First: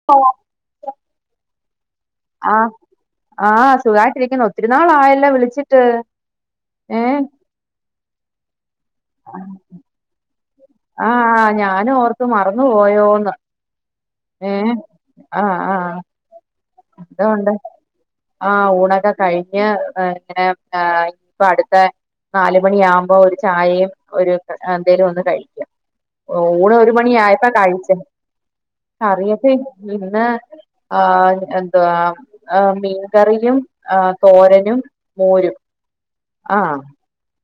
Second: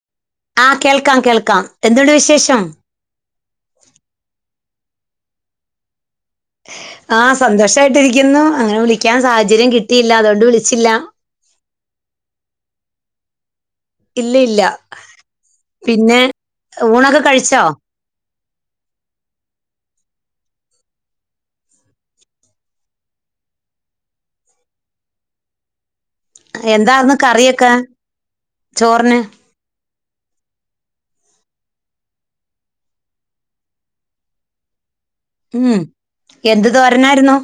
[unintelligible] ആഹ് കേൾക്കാം കേൾക്കാം എന്ത്ണ്ട്. വിശേ ആ് ആഹ സുഖായിട്ടിരിക്കുന്നു. ഒത്തിരിനാൾ ആയല്ലോ വിളിച്ചിട്ട്. ഏഹ് ആഹ സന്തോഷായിട്ടിരിക്കുന്നു. അങ്ങനെ വിളിക്കാൻ സാഹചര്യം കിട്ടിയില്ല. അതുകൊണ്ട് വിളിച്ചില്ല. ആ് ഞാനും ഓർത്ത് മറന്നു പോയോന്ന്. ഇല്ല ഇല്ല ഏഹ് പിന്നെ. ഊണൊക്കെ അതൊണ്ട്. കഴിച്ചോ ആ ഊണൊക്കെ കഴിഞ്ഞ് ഇങ്ങനെ ഇയിപ്പൊ അടുത്ത നാല് മണിയാുമ്പോൾ ഒരു ചായയും ഒരു എന്തേലും ഒന്ന് കഴിക്ക. ഊണ് ഒരു മണി എന്തായിരുന്നു ആയപ്പാ കറിയൊക്കെ കഴിച്ചേ ചോറിന് അറിയത്ത. ഉന്ന ആഹ എന്തവാ മീൻകറിയും ആ തോരനും മോര്. ഉം എന്ത് തോരണായിരുന്നു.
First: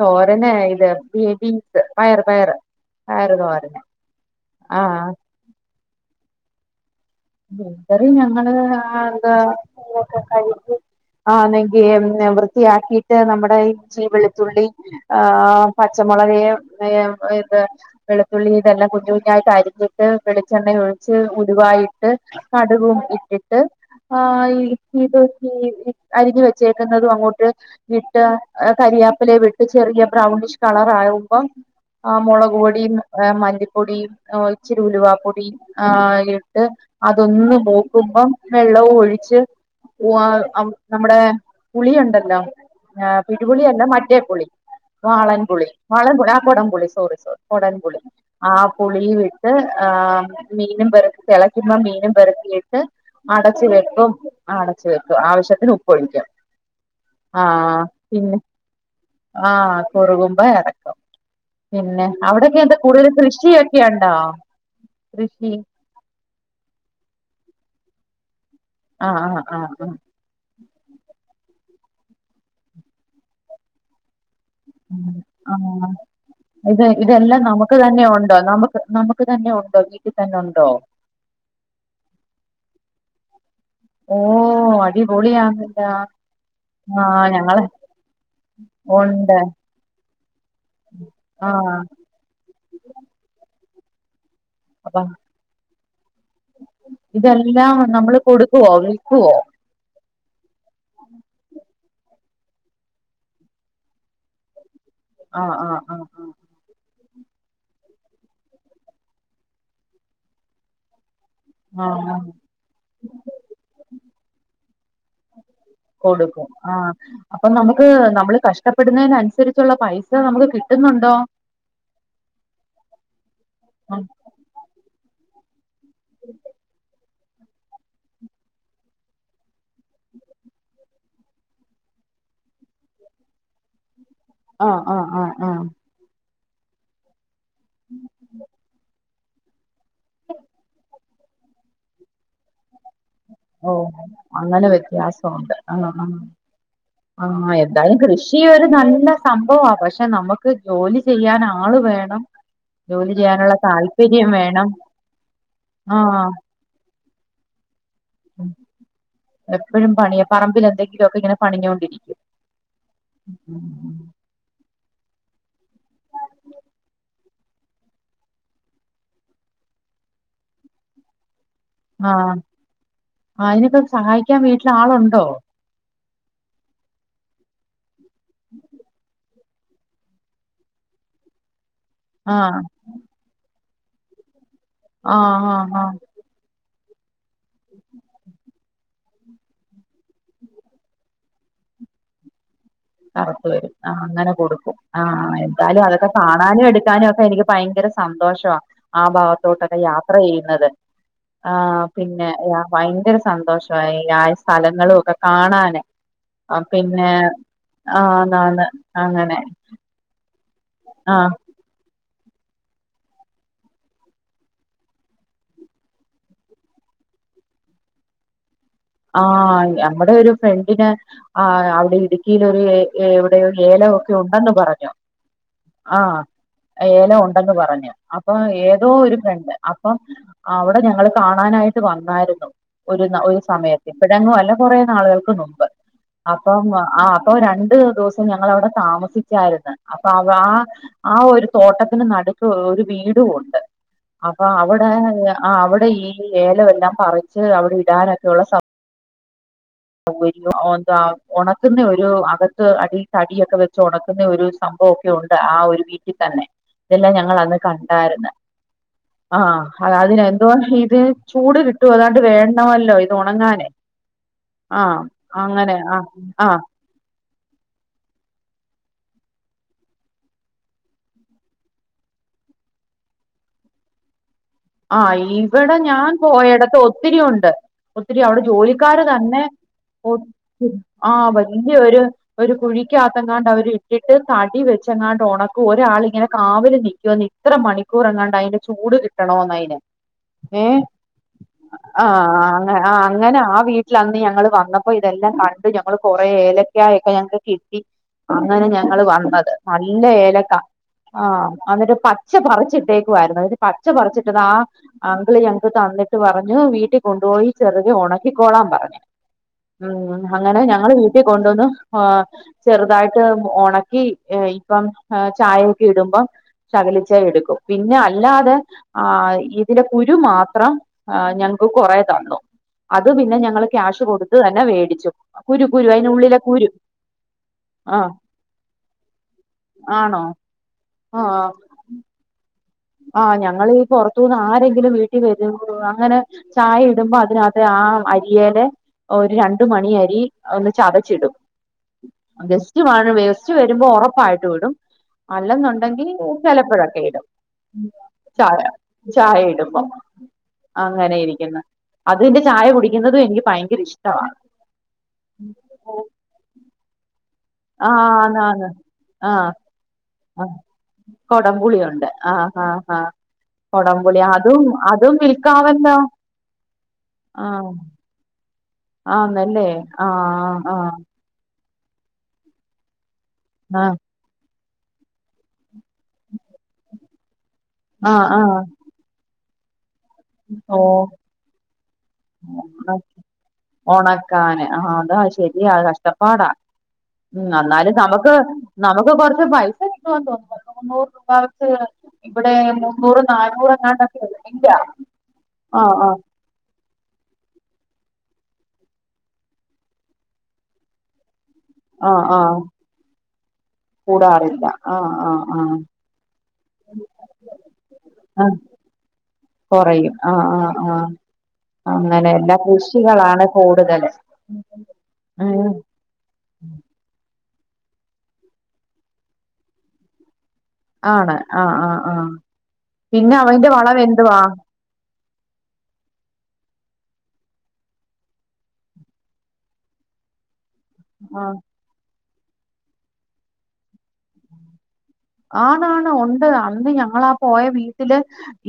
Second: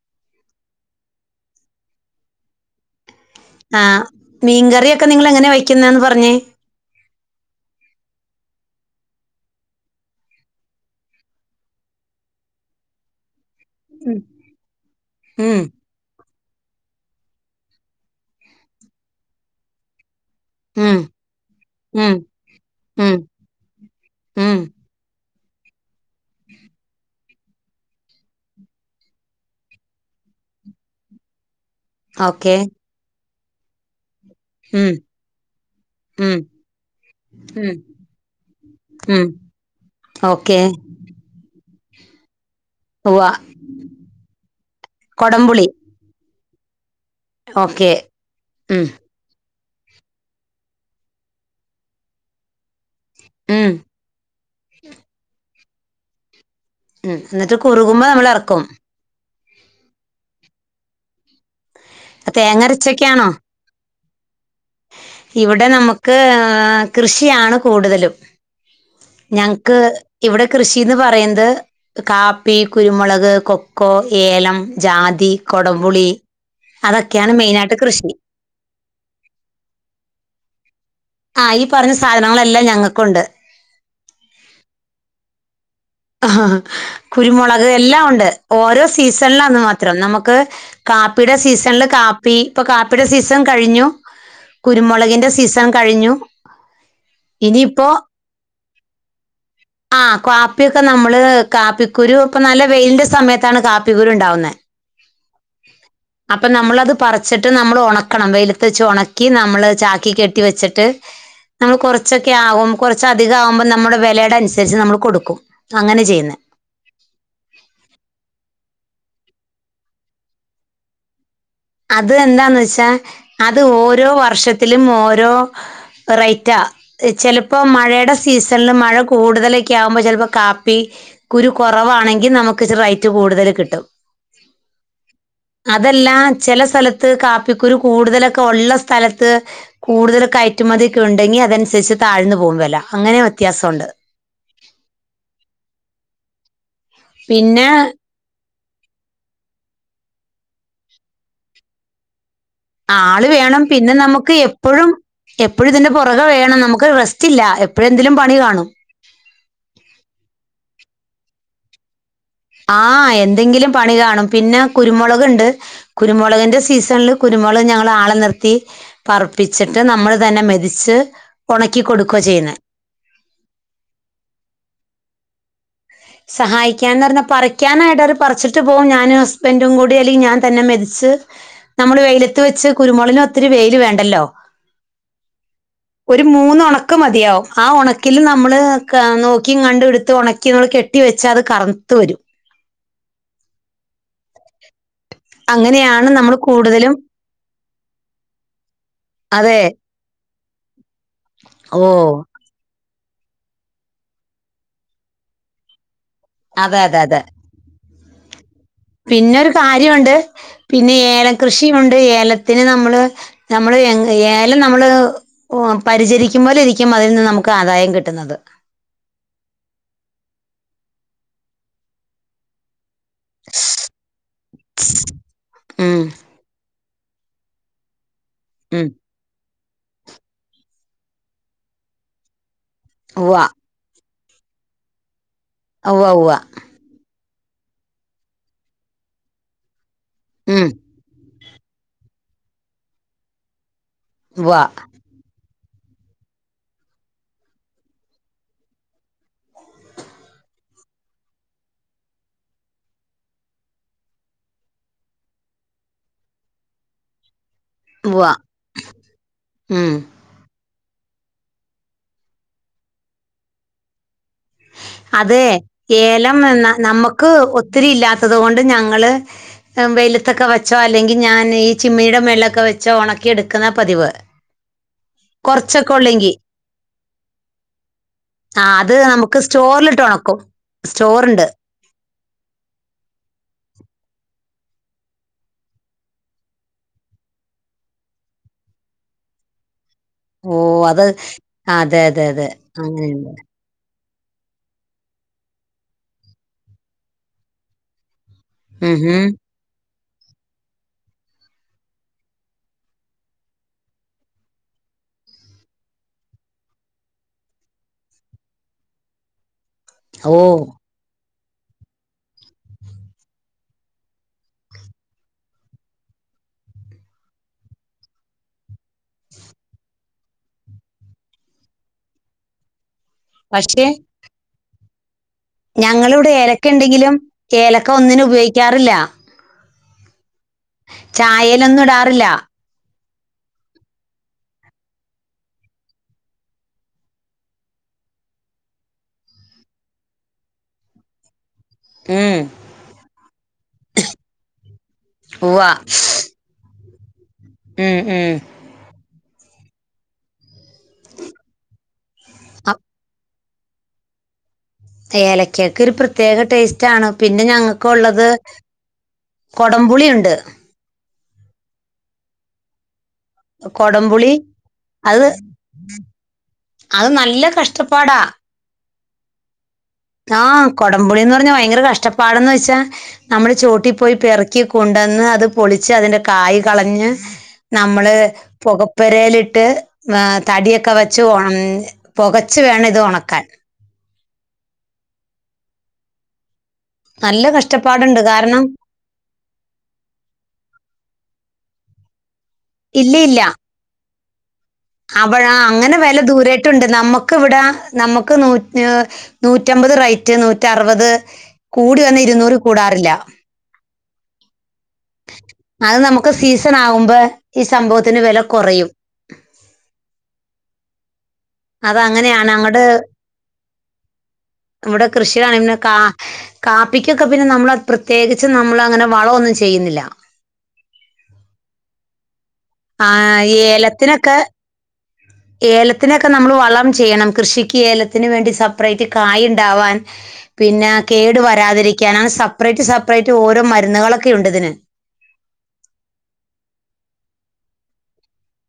തോരന് ഇത് ബേബീസ് പയറ് പയറ് പയറ് തോര ആഹ മീൻകറിയൊക്കെ നിങ്ങള് എങ്ങനെയാ വയ്ക്കുന്നന്ന് പറഞ്ഞേ മീൻ കറി ഞങ്ങള് ആ എന്താക്കെ കഴി. ആന്നെങ്കി വൃത്തിയാക്കിട്ട് നമ്മുടെ ഇച്ചി വെളുത്തുള്ളി ആ ഉം ഉം പച് പച്ചമുളക് ഏ ഇത് വെളുത്തുള്ളി ഇതെല്ലാം കുഞ്ഞു കുഞ്ഞായിട്ടരിഞ്ഞ് വെളിച്ചെണ്ണ ഉം ഒഴിച്ച് ഉലുവായി ഉം കടുകും ഉം ഇട്ടിട്ട് ആ ഉം ഇത് ഈ അരിഞ്ഞ് വെച്ചേക്കുന്നതും അങ്ങോട്ട് ഇട്ട് കരിയാപ്പലേവിട്ട് ചെറിയ ബ്രൗണിഷ് കളറാകുമ്പം ആ ഓക്കെ മുളക് പൊടിയും മല്ലിപ്പൊടിയും ഇച്ചിരി ഉം ഉലുവപ്പൊടി ആ ഉം ഇട്ട് ഒന്നു ഉം മൂക്കുമ്പം വെള്ളവും ഉം ഒഴിച്ച് ഓക്കെ നമ്മുടെ പുളിയൊണ്ടല്ലോ ആഹ് ഉവ്വ പിഴുപുളി അല്ല മറ്റേ പുളി കൊടംപുളി വാളൻപുളി വാളൻപുളി ആ കൊടംപുളി സോറി സോറി. ഓക്കെ കൊടൻപുളി ആ ഉം പുളിയുവിട്ട് ആ മീനും പരത്തി തെള ക്കുമ്പ മീനും പരത്തിയിട്ട് ഉം അടച്ചുവെക്കും ആ അടച്ചു വെക്കും ആവശ്യത്തിന് ഉപ്പൊഴിക്കും. ഉം എന്നിട്ട് ആഹ് കുറുകുമ്പോ പിന്നെ നമ്മളെറക്കും ആഹ് കുറുകുമ്പോ എറക്കും പിന്നെ അവിടൊക്കെ തേങ്ങ എന്താ കൂടുതൽ അരച്ചൊക്കെയാണോ കൃഷിയൊ യൊണ്ടോ ഇവിടെ നമുക്ക് കൃഷിയാണ് കൂടുതലും. ആഹ് ആഹ് ഞങ്ങക്ക് ആഹ് ഇവിടെ കൃഷീന്ന് പറയുന്നത് കാപ്പി കുരുമുളക് കൊക്കോ ഏലം. ആഹ് ജാതി ആഹ് കൊടംപുളി ഇത് അതൊക്കെയാണ് ഇതെല്ലാം നമുക്ക് മെയിനായിട്ട് തന്നെ കൃഷി. ഉണ്ടോ നമുക്ക് നമുക്ക് തന്നെ ഉണ്ടോ വീട്ടി തന്നൊണ്ടോ. ആഹ് ഈ പറഞ്ഞ സാധനങ്ങളെല്ലാം ഞങ്ങക്കുണ്ട്. ഓ അടിപൊളിയാന്നല്ലാ. കുരുമുളക് എല്ലാം ഉണ്ട് ഓരോ ഉണ്ട് സീസണിലാന്ന് മാത്രം. നമുക്ക് കാപ്പിയുടെ ആഹ് സീസണില് കാപ്പി ഇപ്പൊ കാപ്പിയുടെ സീസൺ കഴിഞ്ഞു. അപ്പൊ കുരുമൊളകിന്റെ സീസൺ കഴിഞ്ഞു ഇനിയിപ്പോ. ക്കുവോ വിൽക്ക്വോ ആഹ് കാപ്പ്യൊക്കെ നമ്മള് കാപ്പിക്കുരു ഇപ്പൊ നല്ല വെയിലിന്റെ സമയത്താണ് കാപ്പിക്കുരു ഇണ്ടാവുന്നേ ആഹ് ആഹ് ആഹ് അപ്പൊ നമ്മളത് പറിച്ചിട്ട് നമ്മള് ഒണക്കണം വെയ്ലത്ത് വച്ച് ഒണക്കി നമ്മള് ചാക്കി കെട്ടി വെച്ചിട്ട് നമ്മള് ആഹ് ആഹ് കൊറച്ചൊക്കെ ആകും കൊറച്ച് അധികം ആവുമ്പോ നമ്മുടെ വെലേടെ അനുസരിച്ച് നമ്മള് കൊടുക്കും അങ്ങനെ ചെയ്യുന്നത് കൊടുക്കും ആഹ് അപ്പൊ നമുക്ക് നമ്മള് കഷ്ടപ്പെടുന്നേനനുസരിച്ചുള്ള പൈസ നമുക്ക് കിട്ടുന്നുണ്ടോ അത് എന്താന്ന് വെച്ചാ അത് ആഹ് ഓരോ വർഷത്തിലും ഓരോ റേറ്റാ ചെലപ്പോ മഴേടെ സീസണില് മഴ കൂടുതലൊക്കെ ആവുമ്പോ ചെലപ്പോ കാപ്പി കുരു കൊറവാണെങ്കി നമുക്കിച്ചി റേറ്റ് കൂടുതല് കിട്ടും ആഹ് ആഹ് ആഹ് ആഹ് ല്ലാ ചെല സ്ഥലത്ത് കാപ്പിക്കുരു കൂടുതലൊക്കെ ഒള്ള സ്ഥലത്ത് കൂടുതല് കയറ്റുമതിക്കെ ഉണ്ടെങ്കി അതനുസരിച്ച് താഴ്ന്ന് പോവും വെല അങ്ങനെ ഓ വ്യത്യാസമുണ്ട്. അങ്ങനെ വ്യത്യാസോണ്ട് ആഹ് ആഹ് ആഹ് പിന്നെ എന്തായാലും കൃഷി ഈ ഒരു നല്ല സംഭവാ പക്ഷെ നമുക്ക് ജോലി ചെയ്യാൻ ആള് വേണം ജോലി ആള് ചെയ്യാനുള്ള വേണം പിന്നെ താല്പര്യം നമുക്ക് വേണം എപ്പഴും എപ്പഴും ഇതിന്റെ പൊറകെ ആഹ് വേണം നമുക്ക് റെസ്റ്റില്ല എപ് എപ്പഴും എന്തേലും പണി കാണും എപ്പഴും പണ്യാ പറമ്പിലെന്തെങ്കിലും ഒക്കെ ഇങ്ങനെ പണിഞ്ഞോണ്ടിരിക്കും ആഹ് എന്തെങ്കിലും പണി കാണും പിന്നെ കുരുമൊളക് ഇണ്ട് കുരുമൊളകിന്റെ സീസണില് കുരുമൊളക് ഞങ്ങള് ആളെ നിർത്തി പർപ്പിച്ചിട്ട് നമ്മള് തന്നെ മെതിച്ച് ഒണക്കി കൊടുക്കാ ചെയ്യുന്നേ അയിനൊക്കെ സഹായിക്കാൻ വീട്ടില് ആളൊണ്ടോ സഹായിക്കാന്നറഞ്ഞാൽ പറിക്കാനായിട്ട് അവര് പറിച്ചിട്ട് പോവും ഞാന് സ് ബന്റും കൂടി അല്ലെങ്കി ഞാൻ തന്നെ മെതിച്ച് നമ്മള് വെയിലത്ത് ആഹ് വെച്ച് കുരുമൊളിന് ഒത്തിരി വെയില് വേണ്ടല്ലോ ആഹ് ആഹ് ആഹ് ഒരു മൂന്ന് ഒണക്ക് മതിയാവും ആ ഒണക്കില് നമ്മള് അ നോക്കി കണ്ട് ഇടുത്ത് ഒണക്കി മ്മള് കെ ട്ടി വെച്ച അത് കറുത്തു വരും കറുപ്പ് വരും ആഹ് അങ്ങനെ കൊടുക്കും ആഹ് എന്തായാലും അതൊക്കെ അങ്ങനെയാണ് നമ്മൾ കാണാനും കൂടുതലും എടുക്കാനും ഒക്കെ എനിക്ക് ഭയങ്കര സന്തോഷവാ ആ അതെ ഭാഗത്തോട്ടൊക്കെയാ ത്ര ചെയ്യുന്നത് ഓ ആഹ് പിന്നെ യാ ഭയങ്കര സന്തോഷവാ ഈ ആ സ്ഥലങ്ങളൊക്കെ കാണാന് അതെ അതെ പിന്നെ ആഹ് ആന്ന് ആന്ന് പിന്നൊരു കാര്യോണ്ട് പിന്നെ ആഹ് ഏലം കൃഷിയുണ്ട് ഏലത്തിന് നമ്മള് നമ്മള് യങ്ങ് ഏലം നമ്മള് പരിചരിക്കുമ്പോലെ ഇരിക്കും അതിന്ന് നമുക്ക് ആദായം കിട്ടുന്നത് ആഹ് ഞമ്മടെ ഒരു ഫ്രണ്ടിന് ആഹ് അവടെ ഇടുക്കിയിലൊരു ഏ എവിടെയോ ഏലവൊക്കെ ഉണ്ടെന്ന് പറഞ്ഞു ഉം ആഹ് ഏലം ഉണ്ടെന്ന് പറഞ്ഞു അപ്പൊ ഏതോ ഉം ഒരു ഫ്രണ്ട് അപ്പം അവിടെ ഞങ്ങള് കാണാനായിട്ട് വന്നായിരുന്നു ഒരു ഒരു ഉവ്വ സമയത്ത് ഇപ്പഴെങ്ങും അല്ല കൊറേ നാളുകൾക്ക് മുമ്പ് ഉവ്വ ഉവ്വ അപ്പം ആ അപ്പോ രണ്ട് ദൂസം ഞങ്ങളവിടെ താമസിച്ചായിരുന്നു അപ്പൊ അവ ആ ഉം ആ ഒരു തോട്ടത്തിന് നടുക്ക് ഒരു വീടും ഉണ്ട് അപ്പൊ ഉവ്വ അവിടെ ആഹ് അവിടെ ഈ ഏലവെല്ലാം പറിച്ച് അവിടെ ഇടാനൊക്കെ ഉള്ള സം സൗവര്യോ എന്താ ഒണക്കുന്ന ഒരു അകത്ത് അടി തടിയൊക്കെ വെച്ച് ഒണക്കുന്ന ഒരു സംഭവൊക്കെ ഉണ്ട് ആ ഒരു വീട്ടിൽ തന്നെ ഇതെല്ലാം ഞങ്ങൾ അന്ന് ക ഉവ്വ ണ്ടായിരുന്ന് ആഹ് ഉം അത് അതിന് എന്തോ ഇത് ചൂട് കിട്ടുവ തോണ്ട് വേണമല്ലോ ഇത് ഒണങ്ങാന് അതെ ആഹ് ഏലം ആഹ് ന നമ്മക്ക് ഒത്തിരി ഇല്ലാത്തത് കൊണ്ട് ഞങ്ങള് വെയിലത്തൊക്കെ വെച്ചോ അല്ലെങ്കിൽ ഞാൻ ഈ ചിമ്മിയുടെ മേളിലെക്കെ വെച്ചോ ഉണക്കിയെടുക്കുന്ന പതിവ്. ആ. ഇവിടെ കുറച്ചൊക്കെ ഞാൻ ഉള്ളെങ്കി പോയടത്ത് ഒത്തിരി ഉണ്ട്. ഒത്തിരി അവിടെ ആ അത് ജോലിക്കാര് നമുക്ക് തന്നെ സ്റ്റോറിലിട്ട് ഉണക്കും ആ സ്റ്റോറുണ്ട് വലിയ ഒരു ഒരു കുഴിക്കകത്തങ്ങാണ്ട് അവര് ഇട്ടിട്ട് തടി വെച്ചെങ്ങാണ്ട് ഉണക്കും ഒരാൾ ഇങ്ങനെ കാവൽ നൽക്കുവോ ന ഇത്ര മണിക്കൂർ എങ്ങാണ്ട് അതിന്റെ ചൂട് കിട്ടണോന്ന് അതിന്. ഓ ഏഹ് അത് അതെ അതെ അതെ ആഹ് അ ആ അങ്ങനെയുണ്ട് അങ്ങനെ ആ വീട്ട ലന്ന് ഞങ്ങള് വന്നപ്പോ ഇതെല്ലാം കണ്ട് ഞങ്ങള് കൊറെ ഏലക്കായ് ഒക്കെ ഞങ്ങക്ക് കിട്ടി. അങ്ങനെ ഉം ഞങ്ങള് ഹും വന്നത്. നല്ല ഏലക്ക ആ അന്നരു പച്ച പറിച്ചിട്ടേക്കുവായിരുന്നു. അ പച്ച പറിച്ചിട്ട്താ അങ്കിള് ഞങ്ങക്ക് തന്നിട്ട് പറഞ്ഞു വീട്ടിൽ കൊണ്ടുപോയി ചെറുകെ ഉണക്കിക്കോളാൻ പറഞ്ഞു. ഉം ഓ അങ്ങനെ ഞങ്ങള് വീട്ടിൽ കൊണ്ടുവന്ന് ആ ചെറുതായിട്ട് ഉണക്കി ഇപ്പം ചായയൊക്കെ ഇടുമ്പം ശകലിച്ചേഎടുക്കും. പിന്നെ അല്ലാതെ ആ ഇതിലെ കുരു മാത്രം ആ ഞങ്ങക്ക് കുറെ തന്നു. അത് പിന്നെ ഞങ്ങള് പക്ഷെ ക്യാഷ് കൊടുത്ത് തന്നെ മേടിച്ചു. ഞങ്ങളിവിടെ ഏലക്ക ഉണ്ടെങ്കിലും ഏലക്ക ആ ഒന്നിനുംഉപയോഗിക്കാറില്ല. ആണോ? ചായയിലൊന്നും ഇടാറില്ല. ആഹ് ഞങ്ങള് ഈ പുറത്തു നിന്ന് ആരെങ്കിലും വീട്ടിൽ വരുന്നോർക്ക്അങ്ങനെ ചായ ഇടുമ്പോ അതിനകത്ത് ആ അരിയിടെ ഒരു രണ്ടു മണിയരി ഒന്ന് ചതച്ചിടും. ഉം ഗെസ്റ്റ് വാഴവേസ്റ്റ് വരുമ്പോ ഉറപ്പായിട്ട് ഇടും ഉവ്വ അല്ലെന്നുണ്ടെങ്കി ഒ- ചിലപ്പഴൊക്കെ ഇടും. ഉം ഉം ചായ ചായ ഇടുമ്പം. അങ്ങനെ ഇരിക്കുന്നു. അതിന്റെ ചായ കുടിക്കുന്നതും എനിക്ക് ഭയങ്കര ഇഷ്ടവാ. ഏലക്കാക്ക് ഒരു പ്രത്യേക ടേസ്റ്റാണ്. പിന്നെ ആ ഞങ്ങക്കൊള്ളത് ആന്ന് ആന്ന് ആ കൊടംപുളിയുണ്ട്. ആ കൊടംപുളിയുണ്ട്. ആഹ് ഹാ ഹാ കൊടംപുളി അതും അതും അത് വിൽക്കാ വല്ലോ? അത് നല്ല കഷ്ടപ്പാടാ. ആന്നല്ലേ? ആഹ് ആഹ്‌ ആഹ് കൊടംപുളിന്ന് പറഞ്ഞാ ഭയങ്കര കഷ്ടപ്പാടെന്ന് വെച്ചാ നമ്മള് ചോട്ടി ആഹ് പോയി പെറ- ക്കി കൊണ്ടന്ന് അത് പൊളിച്ച് അതിന്റെ കായ് കളഞ്ഞ് നമ്മള് ആഹ് ആഹ് പൊക പെരേലിട്ട് ആഹ്‌ ഓ തടിയൊക്കെ വെച്ച് ഒണ ഒണക്കാന്. ആ അതാ ശെരിയാ കഷ്ടപ്പാടാ. ഉം നല്ല ന്നന്നാലും കഷ്ടപ്പാടുണ്ട് നമ്മുക്ക് കാരണം നമ്മുക്ക് കൊറച്ച് പൈസ കിട്ടുവന്ന് തോന്നുന്നു. മുന്നൂറ് രൂപ വച്ച് ഇവിടെ മുന്നൂറ് നാന്നൂറ് [unintelligible] അപഞാ അങ്ങനെ വെല ദൂരെ ക്ക്‌ണ്ട്. നമ്മക്ക് വിടെ നമ്മുക്ക് നൂ നൂറ്റമ്പത് റേറ്റ് നൂറ്ററുപത് കൂടി വന്നാ ആഹ് ആഹ് ഇരുന്നൂറികൂടാറില്ല. കൂടാറില്ല. ആ ആ ആഹ് അത് നമുക്ക് സീസണാകുമ്പോ ഈ സംഭവത്തിന് വെല ആഹ് കൊറയും. കൊറയും ആഹ്‌ ആഹ് ആഹ് അത് അങ്ങനെ. അങ്ങനെയാണ് എല്ലാ അങ്ങോട്ട് കൃഷികളാണ് കൂടുതല്. ഇവിടെ കൃഷി ഉം കാണുന്ന കാ കാപ്പിക്കൊക്കെ പിന്നെ നമ്മൾ പ്രത്യേകിച്ച് നമ്മൾ അങ്ങനെ വളവൊന്നും ചെയ്യുന്നില്ല. ആണ് ആഹ്‌ ആഹ് ആഹ്‌ ആ പിന്നെ അവന്റെ ഏലത്തിനൊക്കെ വളവെന്തുവാ? ഏലത്തിനൊക്കെ നമ്മൾ വളം ചെയ്യണം കൃഷിക്ക് ഏലത്തിന് വേണ്ടി സപ്പറേറ്റ് കായിണ്ടാവാൻ. പിന്ന കേട് ആഹ് വരാതിരിക്കാൻ അങ്ങനെ സപ്പറേറ്റ് സപ്പറേറ്റ് ഓരോ മരുന്നുകളൊക്കെ ഉണ്ട് ഇതിന്. ആണാണ് ഉണ്ട് അന്ന് ഞങ്ങളാ പോയ വീട്ടില്.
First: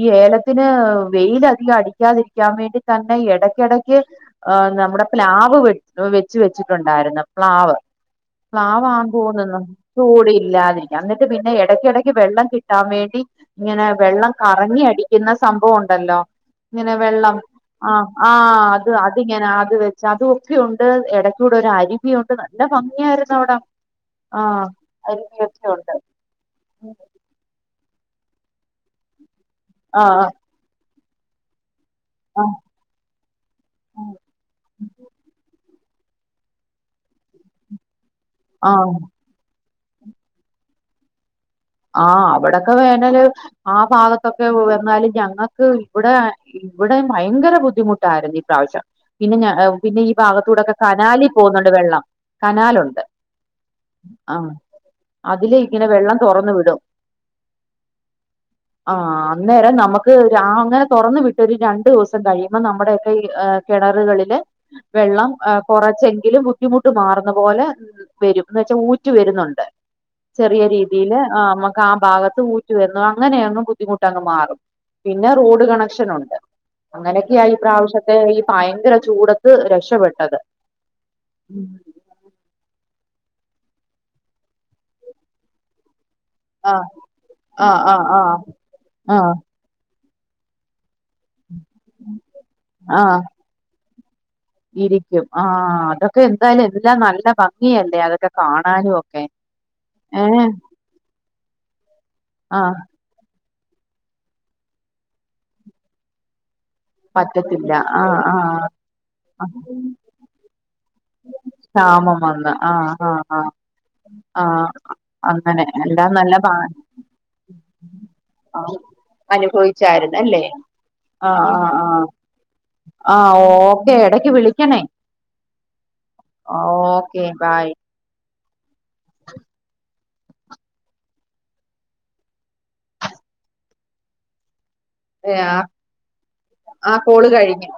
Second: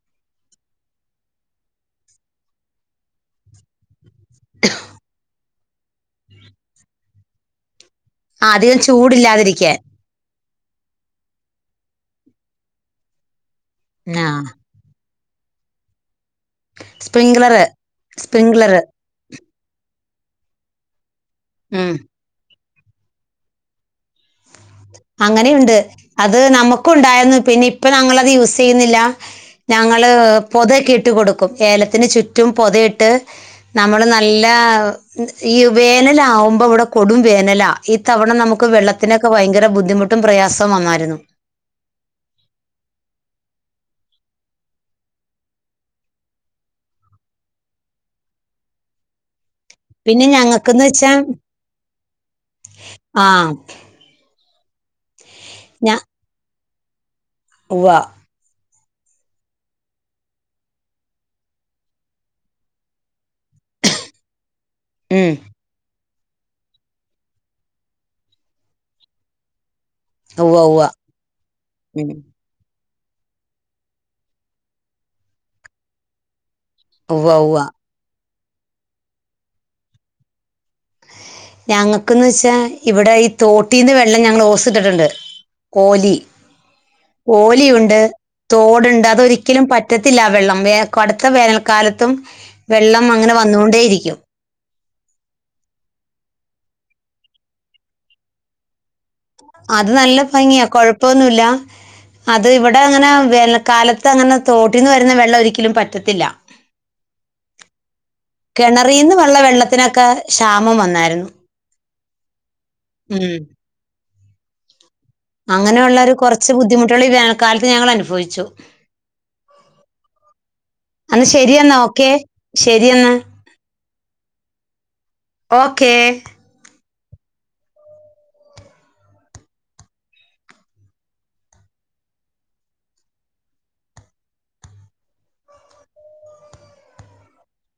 ഈ ഏലത്തിന് വെയിലധികം അടിക്കാതിരിക്കാൻ വേണ്ടി തന്നെ എടക്കെടക്ക്. നമ്മുടെ പ് ലാവ് വെ വെച്ച് വെച്ചിട്ടുണ്ടായിരുന്നു പ്ലാവ്. ആ, അധികം പ്ലാവാങ്കോന്നുന്നു. ചൂടില്ലാതിരിക്കാൻ ചൂട് ഇല്ലാതിരിക്കണം. ന്നിട്ട് പിന്നെ എടക്കെടക്ക് വെള്ളം കിട്ടാൻ വേണ്ടി. ഇങ്ങനെ ആ വെള്ളം കറങ്ങി അടിക്കുന്ന സംഭവം ണ്ടല്ലോ? ങ്ങനെ വെള്ളം സ്പ്രിംഗ്ലർ ആ സ്പ്രിംഗ്ലർ ആഹ്‌ അത്. ങ്ങനെ അത് വെച്ച് അതൊ ഒക്കെ ഉണ്ട് ഇടകൂടെ ഒരു ഉം അരിവിയുണ്ട്. നല്ല ഭംഗിയായിരുന്നു അവിട, ആ അരുവിയൊക്കെ അങ്ങനെയുണ്ട് ഉണ്ട്. അത് നമുക്കുണ്ടായിരുന്നു, പിന്നെ ഇപ്പ ഞങ്ങളത് യൂസെയ്യുന്നില്ല ഞങ്ങള്. ആഹ് പൊതെ ക്കിട്ട് കൊടുക്കും ഏല ത്തിന് ചുറ്റും ആഹ് പൊത ഇട്ട് നമ്മള് നല്ല ഈ വേനലാവുമ്പവടെ കൊടും വേനല, ഈ തവണ നമുക്ക് ആഹ് വെള്ളത്തിനൊക്. ക്ക ഭയങ്കര ബുദ്ധിമുട്ടും പ്രയാസവും വന്നായിരുന്നു. ആ അവിടൊക്കെ വേനല് ആ ഭാഗത്തൊക്കെ വന്നാല് ഞങ്ങക്ക് ഇവിടെ. ഇവിടെ ഭയങ്കര ബുദ്ധിമുട്ടായിരുന്നു ഈ പ്രാവശ്യം പിന്നെ ഞ. പിന്നെ ഈ ഭാഗത്തൂടൊക്കെ ഞങ്ങൾക്കെന്ന് വെച്ചാൽ കനാലി പോകുന്നുണ്ട് വെള്ളം കനാലുണ്ട്. ആ അഹ്‌ അതിലിരിക്ക്ണ വെള്ളം തൊറന്ന് വിടും. ഉവ്വാ - ആഹ്‌ അന്നേരം നമുക്ക് രാ അങ്ങനെ തൊറന്ന് വിട്ടരു രണ്ടു ദിവസം കഴിയുമ്പോ നമ്മുടൊയൊക്കെ ഇ ഏഹ്. കെണറുകളില്. വെള്ളം ഉം കുറച്ചെങ്കിലും ബുദ്ധിമുട്ട് മാറുന്ന പോലെ വരും എന്ന് വെച്ചാൽ ഊറ്റു വരുന്നുണ്ട് ഉവ്വ് ഉവ്വാ പിന്നെമക്ക് ആ ഭാഗത്ത് ത്ത് ഊറ്റി വരുന്നു അങ്ങനെ അങ്ങ് ബുദ്ധിമുട്ട് അങ്ങ് മാറും പിന്നെ റോഡ് കണക്ഷൻ ഉണ്ട് ഉവ്വ അങ്ങനെയൊക്കെയാ ഈ ഉവ്വ പ്രാവശ്യത്തെ ഈ ഭയങ്കര ചൂടത്ത് രക്ഷപെട്ടത് ഞങ്ങക്ക്ന്ന് വെച്ചാ ഇവിടെ ഈ തോട്ടീന്ന് വെള്ളം ഞങ്ങൾ ഓസിട്ടിട്ടുണ്ട് കോലി ആഹ് ആഹ് ഓലിയുണ്ട് ആഹ് ആഹ് തോടുണ്ട് ആഹ് അതൊരിക്കലും പറ്റ റ്റത്തില്ല വെള്ളം വേ കടുത്ത വേനൽക്കാലത്തും വെള്ളം ആഹ് അങ്ങനെ വന്നുകൊണ്ടേയിരിക്കും ഇരിക്കും ആ അതൊക്കെ എന്തായാലും എല്ലാം നല്ല ഭംഗിയല്ലേ അതൊക്കെ കാണാനും ഒക്കെ അത് നല്ല ഏഹ് ഭംഗിയാ കൊഴപ്പൊന്നുല്ല അത് ആഹ് ഇവിടെ അങ്ങനെ വെ കാലത്ത് അങ്ങനെ തോട്ടീന്ന് വരുന്ന വെള്ളം ഒരിക്കലും പറ്റത്തില്ല. വറ്റത്തില്ല. കിണറിന്ന് വെള്ള വെള്ളത്തിനൊക്കെ ക്ഷാമം വന്നായിരുന്നു. ക്ഷാമം വന്ന് ആഹ ഉം ആഹ് അങ്ങനെ അങ്ങനെയുള്ള എല്ലാം ഒരു നല്ല ഭ കുറച്ച് ബുദ്ധിമുട്ടുകൾ ഈ വേനൽക്കാലത്ത് ഞങ്ങൾ അനുഭവിച്ചു. അനുഭവിച്ചായിരുന്നു അല്ലേ അന്ന് ആ ശരിയെന്നാ ആഹ് ഓക്കെ ശരിയെന്നാ ആഹ് ആഹ് ഓ എടക്ക് വിളിക്കണേ ഓക്കേ ഓക്കേ ബായ് ഏ ആഹ് കോള് കഴിഞ്ഞു